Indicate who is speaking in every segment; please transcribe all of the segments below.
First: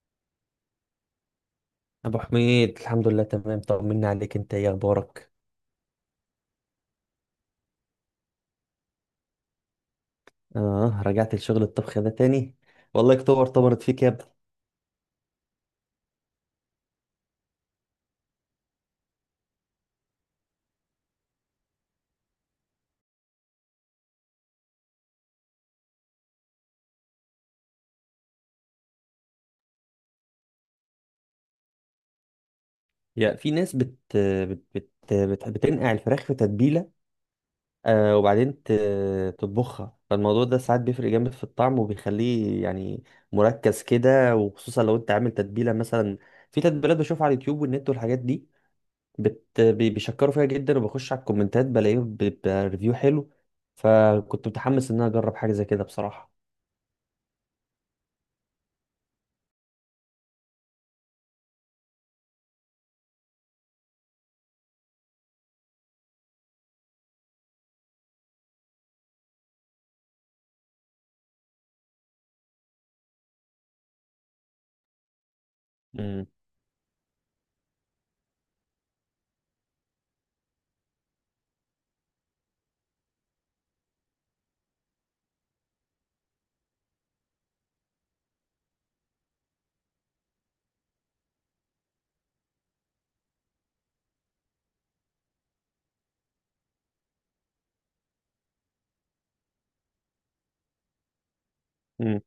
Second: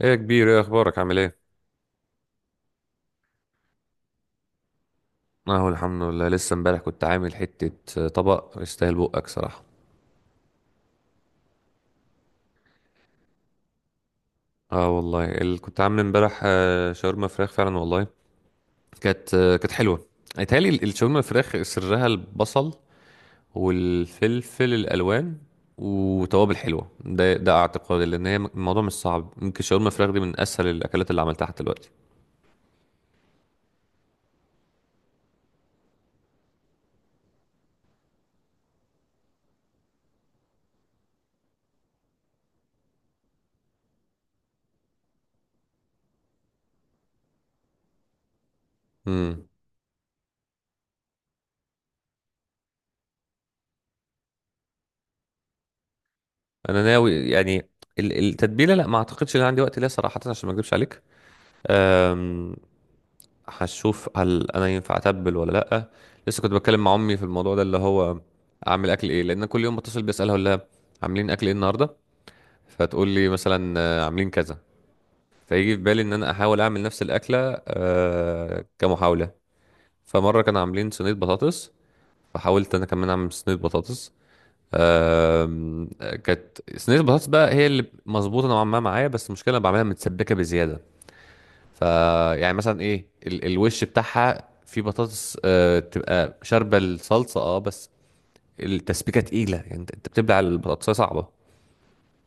Speaker 1: ايه يا كبير؟ ايه اخبارك؟ عامل ايه؟
Speaker 2: ابو حميد، الحمد لله تمام. طمنا عليك. انت ايه اخبارك؟
Speaker 1: اهو الحمد لله. لسه امبارح كنت عامل حتة طبق يستاهل بقك صراحة.
Speaker 2: اه، رجعت لشغل الطبخ ده تاني؟ والله اكتوبر طمرت فيك يا ابني.
Speaker 1: اه والله، اللي كنت عامل امبارح شاورما فراخ فعلا والله. كانت حلوة. اتهيألي الشاورما الفراخ سرها البصل والفلفل الالوان وتوابل حلوة. ده اعتقادي، لان هي الموضوع مش صعب. ممكن شاورما فراخ دي من اسهل الاكلات اللي عملتها حتى دلوقتي.
Speaker 2: يا، في ناس بتنقع الفراخ في تتبيله. وبعدين تطبخها. فالموضوع ده ساعات بيفرق جامد في الطعم، وبيخليه يعني مركز كده، وخصوصا لو انت عامل تتبيله مثلا. في تتبيلات بشوفها على اليوتيوب والنت والحاجات دي.
Speaker 1: امم.
Speaker 2: بيشكروا فيها جدا، وبخش على الكومنتات بلاقيه بريفيو حلو. فكنت متحمس ان انا اجرب حاجه زي كده بصراحه.
Speaker 1: انا ناوي يعني التتبيلة، لا، ما اعتقدش ان عندي وقت ليها صراحة، عشان ما اكذبش عليك. هشوف هل انا ينفع اتبل ولا لا. لسه كنت بتكلم مع امي في الموضوع ده، اللي هو اعمل اكل ايه. لان كل يوم بتصل بسالها، اقول لها عاملين اكل ايه النهارده؟ فتقول لي مثلا عاملين كذا. فيجي في بالي ان
Speaker 2: امم.
Speaker 1: انا احاول اعمل نفس الاكله، كمحاوله. فمره كانوا عاملين صينيه بطاطس، فحاولت انا كمان اعمل صينيه بطاطس. آم، كانت صينيه البطاطس بقى هي اللي مظبوطه نوعا ما معايا. بس المشكله، أنا بعملها متسبكه بزياده. ف يعني مثلا ايه الوش بتاعها؟ في بطاطس تبقى شاربه الصلصه بس التسبيكه تقيله، يعني انت بتبلع البطاطسايه، صعبه.
Speaker 2: امم.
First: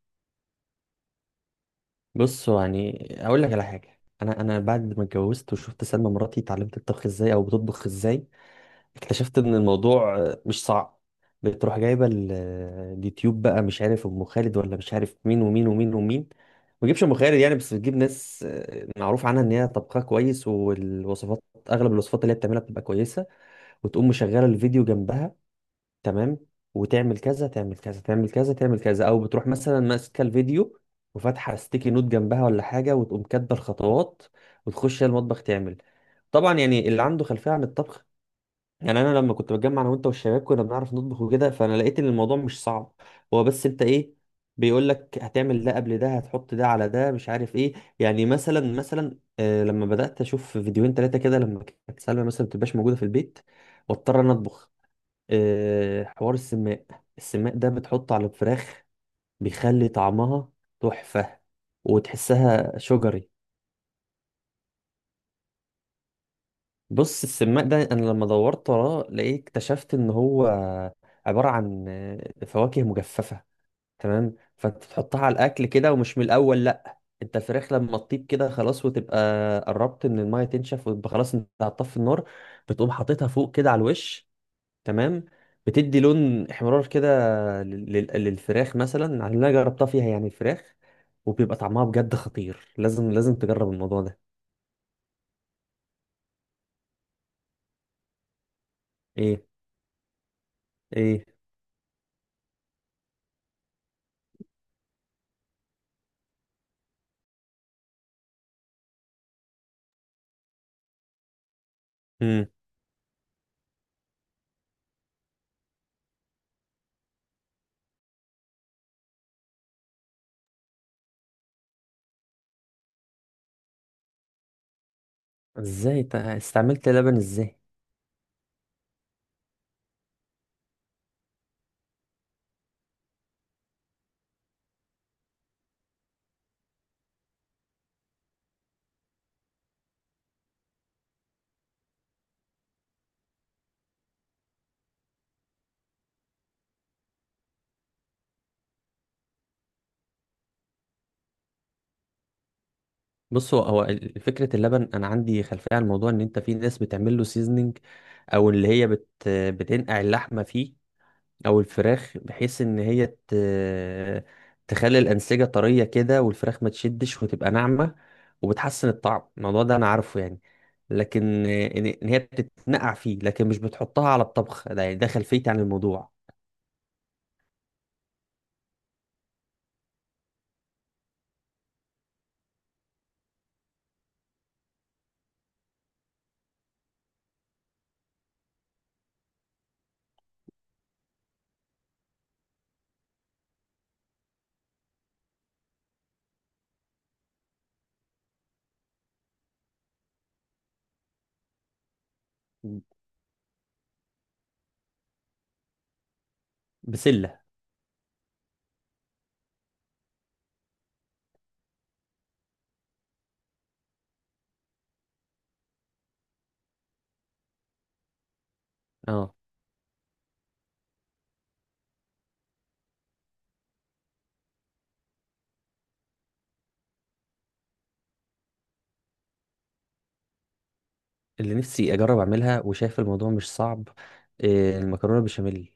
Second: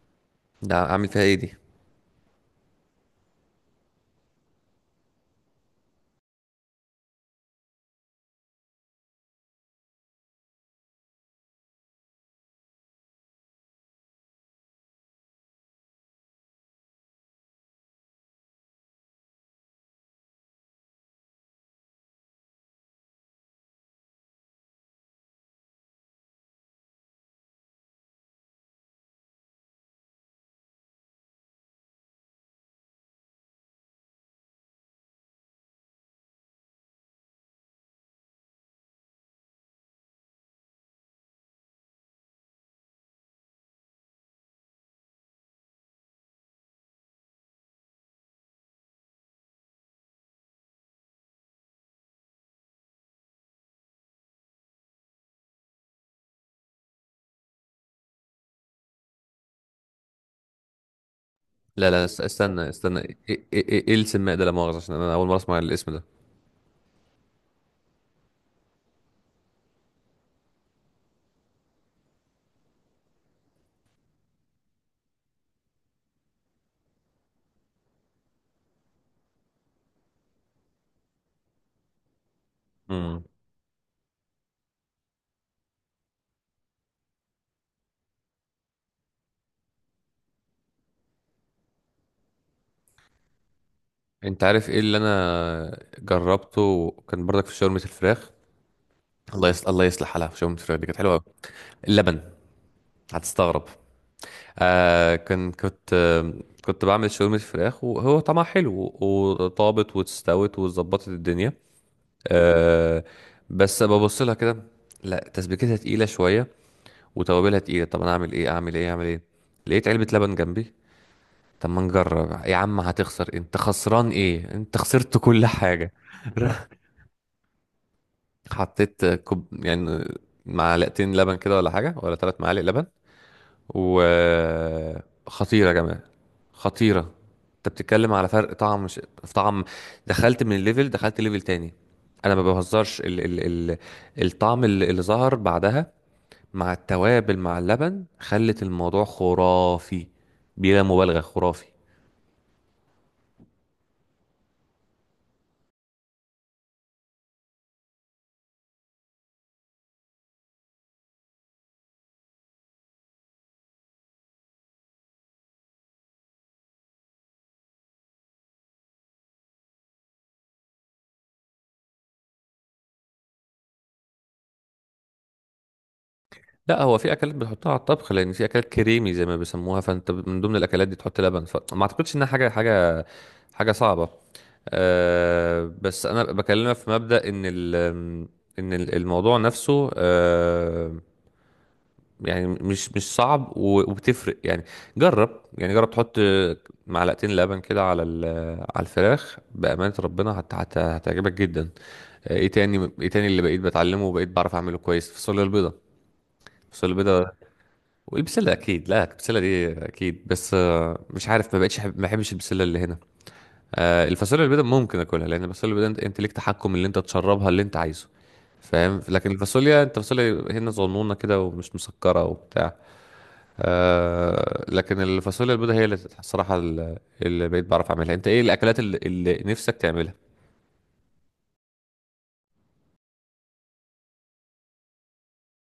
Speaker 1: ده عامل فيها ايه دي؟
Speaker 2: بص، هو يعني اقول لك على حاجه، انا انا بعد ما اتجوزت وشفت سلمى مراتي اتعلمت الطبخ ازاي، او بتطبخ ازاي. اكتشفت ان الموضوع مش صعب. بتروح جايبه اليوتيوب بقى، مش عارف ام خالد ولا مش عارف مين ومين ومين ومين. ما تجيبش ام خالد يعني، بس بتجيب ناس معروف عنها ان هي طبخها كويس. والوصفات، اغلب الوصفات اللي هي بتعملها بتبقى كويسه. وتقوم مشغله الفيديو جنبها، تمام، وتعمل كذا تعمل كذا تعمل كذا تعمل كذا. او بتروح مثلا ماسكه الفيديو وفاتحه ستيكي نوت جنبها ولا حاجه، وتقوم كاتبه الخطوات، وتخش هي المطبخ تعمل. طبعا يعني اللي عنده خلفيه عن الطبخ، يعني انا لما كنت بتجمع انا وانت والشباب كنا بنعرف نطبخ وكده، فانا لقيت ان الموضوع مش صعب. هو بس انت ايه، بيقول لك هتعمل ده قبل ده، هتحط ده على ده، مش عارف ايه. يعني مثلا لما بدات اشوف فيديوهين ثلاثه كده، لما كانت سلمى مثلا ما بتبقاش موجوده في البيت واضطر انا اطبخ. حوار السماق. السماق ده بتحطه على الفراخ، بيخلي طعمها تحفة.
Speaker 1: لا لا، استنى
Speaker 2: وتحسها
Speaker 1: استنى، ايه
Speaker 2: شجري.
Speaker 1: ايه، إيه السماء ده؟ لا مؤاخذه، عشان انا اول مره اسمع الاسم ده.
Speaker 2: بص، السماق ده انا لما دورت وراه لقيت اكتشفت ان هو عبارة عن فواكه مجففة. تمام. فانت تحطها على الاكل كده، ومش من الاول، لا انت الفراخ لما تطيب كده خلاص وتبقى قربت ان الميه تنشف، وتبقى خلاص انت هتطفي النار، بتقوم
Speaker 1: امم.
Speaker 2: حاططها فوق كده على الوش. تمام. بتدي لون احمرار كده للفراخ، مثلا على اللي انا جربتها فيها يعني الفراخ. وبيبقى طعمها بجد خطير. لازم لازم تجرب الموضوع ده.
Speaker 1: انت عارف ايه اللي انا جربته؟ كان برضك في شاورما الفراخ.
Speaker 2: ايه؟
Speaker 1: الله يصلح، الله يصلح حالها، في شاورما الفراخ دي كانت حلوه أوي.
Speaker 2: ايه؟
Speaker 1: اللبن، هتستغرب. آه كان كنت آه كنت بعمل شاورما فراخ، وهو طعمها حلو وطابت واستوت وظبطت الدنيا.
Speaker 2: امم.
Speaker 1: آه بس ببص لها كده، لا تسبيكتها تقيله شويه، وتوابلها تقيله. طب انا اعمل ايه؟ اعمل ايه؟ اعمل ايه؟ لقيت علبه لبن جنبي. طب ما نجرب يا عم. هتخسر؟ انت خسران ايه؟ انت خسرت كل حاجه.
Speaker 2: ازاي استعملت لبن؟ ازاي؟
Speaker 1: حطيت كوب يعني، معلقتين لبن كده ولا حاجه، ولا 3 معالق لبن. وخطيرة يا جماعة، خطيرة. انت بتتكلم على فرق طعم، مش... في طعم. دخلت من الليفل، دخلت ليفل تاني. انا ما بهزرش الطعم اللي ظهر بعدها، مع التوابل مع اللبن، خلت الموضوع خرافي. بلا مبالغة، خرافي.
Speaker 2: بص، هو فكره اللبن انا عندي خلفيه عن الموضوع، ان انت في ناس بتعمل له سيزنينج، او اللي هي بتنقع اللحمه فيه، او الفراخ بحيث ان هي تخلي الانسجه طريه كده، والفراخ ما تشدش وتبقى ناعمه، وبتحسن الطعم. الموضوع ده انا عارفه يعني، لكن إن هي بتتنقع فيه، لكن مش بتحطها على الطبخ ده يعني، ده خلفيتي عن الموضوع.
Speaker 1: لا، هو في اكلات بتحطها على الطبخ، لان في اكلات كريمي زي ما بيسموها، فانت من ضمن الاكلات دي تحط لبن. فما اعتقدش انها حاجة صعبة. بس انا بكلمك في مبدأ ان الموضوع نفسه. يعني مش صعب، وبتفرق يعني. جرب يعني، جرب تحط معلقتين لبن كده على على الفراخ. بأمانة ربنا هت هت هتعجبك جدا. ايه تاني؟ ايه تاني اللي بقيت بتعلمه وبقيت بعرف اعمله كويس؟ فاصوليا البيضة، فاصوليا البيضة
Speaker 2: بسله.
Speaker 1: والبسلة اكيد. لا، البسلة دي اكيد، بس مش عارف، ما بقتش ما بحبش البسلة اللي هنا. الفاصوليا البيضاء ممكن اكلها، لان الفاصوليا البيضاء انت ليك تحكم اللي انت تشربها اللي انت عايزه، فاهم. لكن
Speaker 2: اه.
Speaker 1: الفاصوليا، انت فاصوليا هنا صغنونه كده ومش مسكره وبتاع. لكن الفاصوليا البيضاء هي اللي، الصراحه اللي بقيت بعرف اعملها. انت ايه الاكلات اللي نفسك تعملها؟
Speaker 2: اللي نفسي اجرب اعملها وشايف الموضوع مش صعب، المكرونه بشاميل.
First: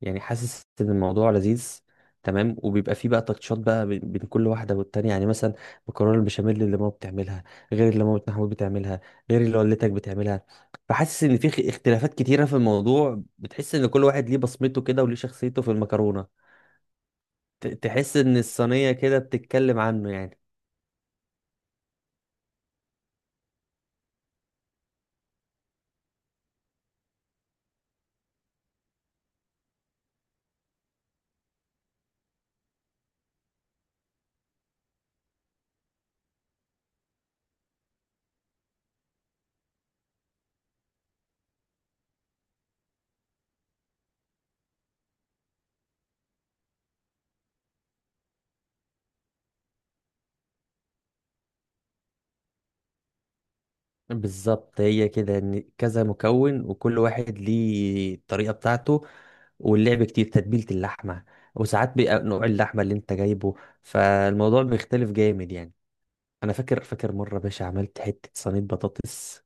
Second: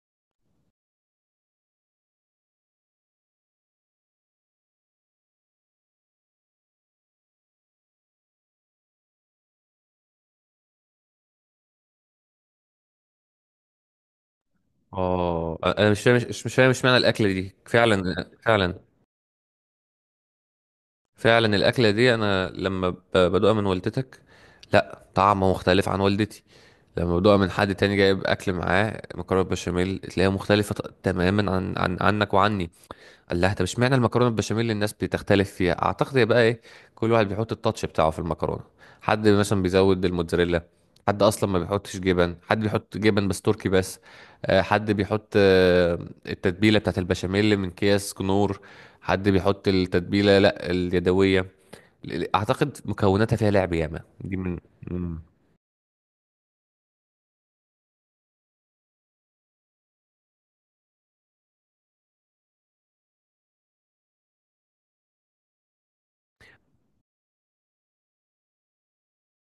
Speaker 2: يعني حاسس ان الموضوع لذيذ. تمام، وبيبقى فيه بقى تاتشات بقى بين بين كل واحده والتانيه، يعني مثلا مكرونه البشاميل اللي ماما بتعملها غير اللي مامة محمود بتعملها، غير اللي والدتك بتعملها. فحاسس ان في اختلافات كتيره في الموضوع، بتحس ان كل واحد ليه بصمته كده وليه
Speaker 1: اه،
Speaker 2: شخصيته في
Speaker 1: انا مش فاهم،
Speaker 2: المكرونه.
Speaker 1: مش فاهم، مش معنى الاكله دي
Speaker 2: تحس
Speaker 1: فعلا.
Speaker 2: ان
Speaker 1: فعلا،
Speaker 2: الصينيه كده بتتكلم عنه يعني.
Speaker 1: فعلا الاكله دي انا لما بدوقها من والدتك، لا، طعمه مختلف عن والدتي. لما بدوقها من حد تاني جايب اكل معاه مكرونه بشاميل، تلاقيها مختلفه تماما عن, عن عنك وعني. قال لها طب اشمعنى المكرونه البشاميل اللي الناس بتختلف فيها؟ اعتقد يبقى ايه؟ كل واحد بيحط التاتش بتاعه في المكرونه. حد مثلا بيزود الموتزاريلا، حد اصلا ما بيحطش جبن، حد بيحط جبن بس تركي بس. حد بيحط التتبيله بتاعت البشاميل من اكياس كنور. حد بيحط التتبيله، لا، اليدويه. اعتقد مكوناتها فيها لعب ياما، دي من.
Speaker 2: بالظبط، هي
Speaker 1: مم.
Speaker 2: كده ان كذا مكون وكل واحد ليه الطريقه بتاعته. واللعب كتير، تتبيله اللحمه، وساعات بيبقى نوع اللحمه اللي انت جايبه، فالموضوع بيختلف جامد يعني. انا فاكر مره يا باشا، عملت حته صينيه بطاطس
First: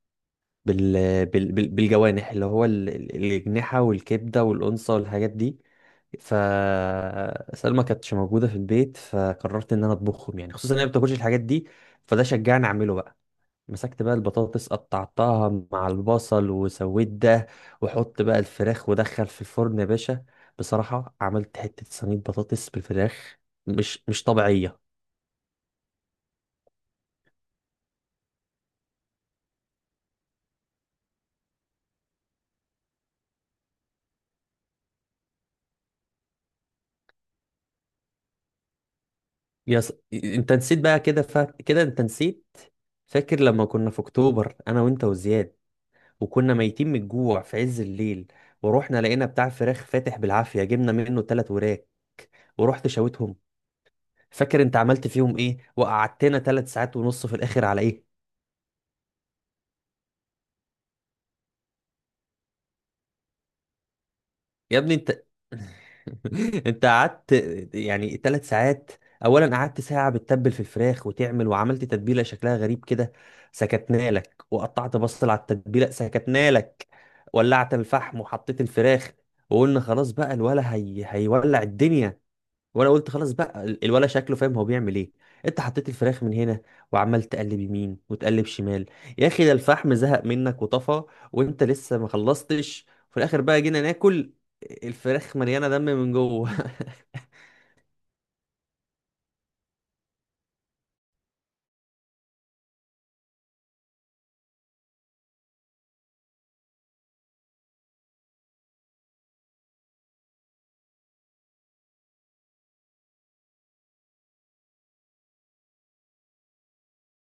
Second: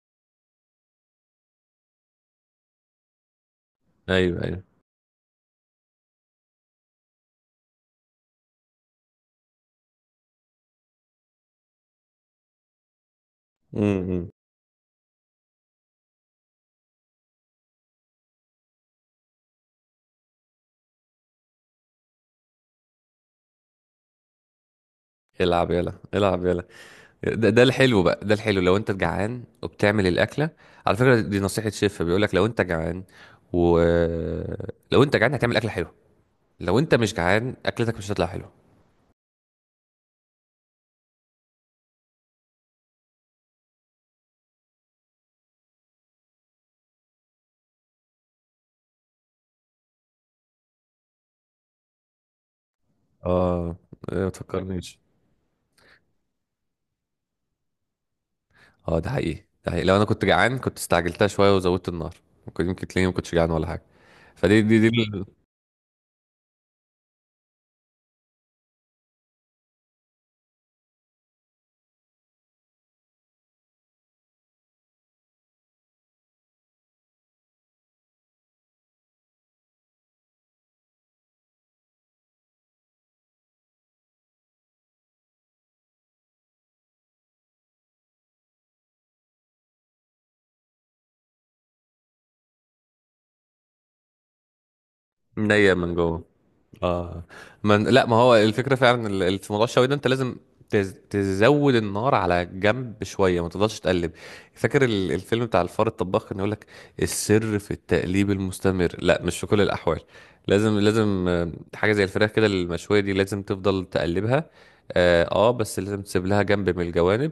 Speaker 2: بال... بالجوانح، اللي هو الاجنحه
Speaker 1: ايوه،
Speaker 2: والكبده
Speaker 1: ايوه.
Speaker 2: والانصه والحاجات دي. فسلمى كانتش موجوده في البيت، فقررت ان انا اطبخهم، يعني خصوصا ان هي ما بتاكلش الحاجات دي، فده شجعني اعمله بقى. مسكت بقى
Speaker 1: مم.
Speaker 2: البطاطس، قطعتها مع البصل وسويت ده، وحط بقى الفراخ ودخل في الفرن يا باشا. بصراحة عملت حتة صينية بطاطس بالفراخ مش طبيعية.
Speaker 1: العب يلا، العب يلا. ده الحلو بقى. ده الحلو لو انت جعان وبتعمل الاكله. على فكره، دي نصيحه شيف، بيقول لك لو انت جعان و لو انت جعان، هتعمل اكله حلوه. لو انت مش جعان، اكلتك مش هتطلع حلوه.
Speaker 2: انت نسيت بقى كده، كده انت نسيت. فاكر لما كنا في اكتوبر انا وانت وزياد، وكنا ميتين من الجوع في عز الليل، ورحنا لقينا بتاع فراخ فاتح بالعافية، جبنا منه 3 وراك ورحت شويتهم.
Speaker 1: اه، إيه، ما
Speaker 2: فاكر انت
Speaker 1: تفكرنيش.
Speaker 2: عملت فيهم ايه؟ وقعدتنا 3 ساعات ونص في الاخر على ايه؟
Speaker 1: اه، ده حقيقي، ده حقيقي. لو انا كنت جعان كنت استعجلتها شويه وزودت النار، يمكن تلاقيني ما كنتش جعان ولا حاجه. فدي
Speaker 2: يا
Speaker 1: دي
Speaker 2: ابني
Speaker 1: دي
Speaker 2: انت انت قعدت يعني 3 ساعات. اولا قعدت ساعه بتتبل في الفراخ وتعمل، وعملت تتبيله شكلها غريب كده، سكتنا لك. وقطعت بصل على التتبيله، سكتنا لك. ولعت الفحم وحطيت الفراخ، وقلنا خلاص بقى الولا هي هيولع الدنيا. وانا قلت خلاص بقى الولا شكله فاهم هو بيعمل ايه. انت حطيت الفراخ من هنا، وعمال تقلب يمين وتقلب شمال. يا اخي، ده الفحم زهق منك وطفى وانت لسه ما خلصتش. في الاخر بقى جينا ناكل الفراخ مليانه
Speaker 1: نية
Speaker 2: دم
Speaker 1: من
Speaker 2: من
Speaker 1: جوه.
Speaker 2: جوه
Speaker 1: اه. لا، ما هو الفكرة فعلا. في موضوع الشوي ده، انت لازم تزود النار على جنب شوية، ما تفضلش تقلب. فاكر الفيلم بتاع الفار الطباخ؟ كان يقولك السر في التقليب المستمر، لا، مش في كل الأحوال. لازم، لازم، حاجة زي الفراخ كده المشوية دي لازم تفضل تقلبها. اه، بس لازم تسيب لها جنب من الجوانب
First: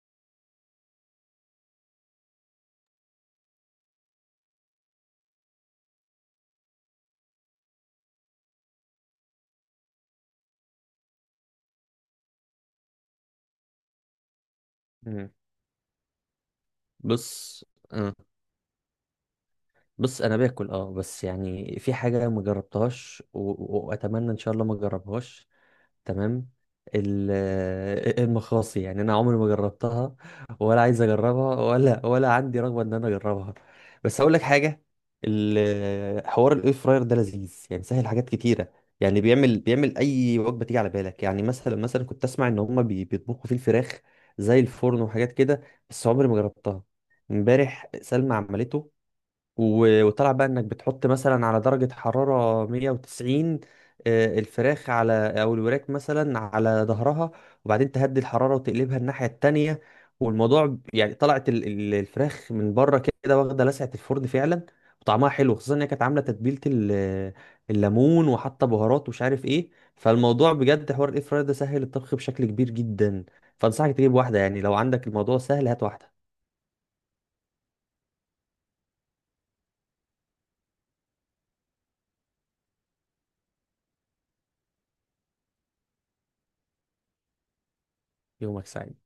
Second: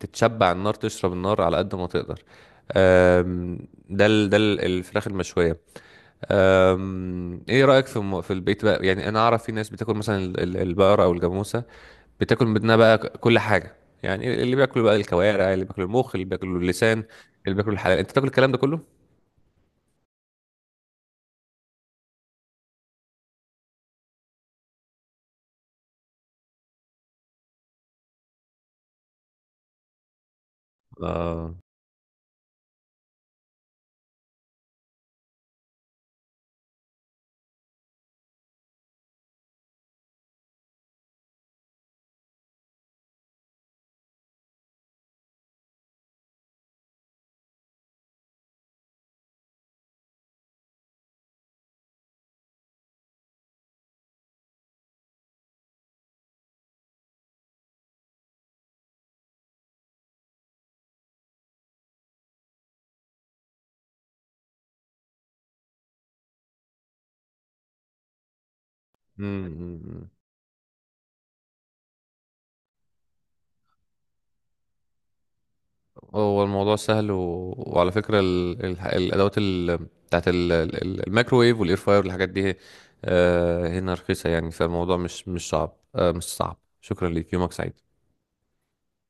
Speaker 1: تتشبع النار، تشرب النار على قد ما تقدر. آم، ده الفراخ المشوية. ايه رأيك في في البيت بقى؟ يعني انا اعرف في ناس بتاكل مثلا البقرة او الجاموسة، بتاكل منها بقى كل حاجة. يعني اللي بياكلوا بقى
Speaker 2: مم.
Speaker 1: الكوارع، اللي بياكلوا المخ، اللي بياكلوا اللسان، اللي
Speaker 2: بص.
Speaker 1: بياكلوا الحلال، انت
Speaker 2: آه.
Speaker 1: تاكل الكلام ده كله؟
Speaker 2: بص انا باكل اه، بس يعني في حاجه ما جربتهاش، واتمنى ان شاء الله ما جربهاش. تمام. ال- المخاصي يعني انا عمري ما جربتها، ولا عايز
Speaker 1: اه.
Speaker 2: اجربها، ولا عندي رغبه ان انا اجربها. بس اقول لك حاجه، حوار الاير فراير ده لذيذ يعني، سهل حاجات كتيره. يعني بيعمل اي وجبه تيجي على بالك. يعني مثلا كنت اسمع ان هم بيطبخوا فيه الفراخ زي الفرن وحاجات كده، بس عمري ما جربتها. امبارح سلمى عملته، وطلع بقى انك بتحط مثلا على درجة حرارة 190، الفراخ على، او الوراك مثلا على ظهرها، وبعدين تهدي الحرارة وتقلبها الناحية التانية. والموضوع يعني طلعت الفراخ من بره كده واخدة لسعة الفرن فعلا، وطعمها حلو خصوصا انها كانت عاملة تتبيلة الليمون وحاطة بهارات ومش عارف ايه.
Speaker 1: امم.
Speaker 2: فالموضوع بجد حوار الاير فراير ده سهل الطبخ بشكل كبير جدا. فانصحك تجيب واحدة يعني، لو عندك الموضوع سهل هات واحدة.
Speaker 1: هو الموضوع سهل، وعلى فكرة الادوات بتاعت الميكروويف والاير فاير والحاجات دي، هنا رخيصة يعني. فالموضوع مش صعب، مش صعب. شكرا ليك، يومك سعيد.
Speaker 2: يومك سعيد.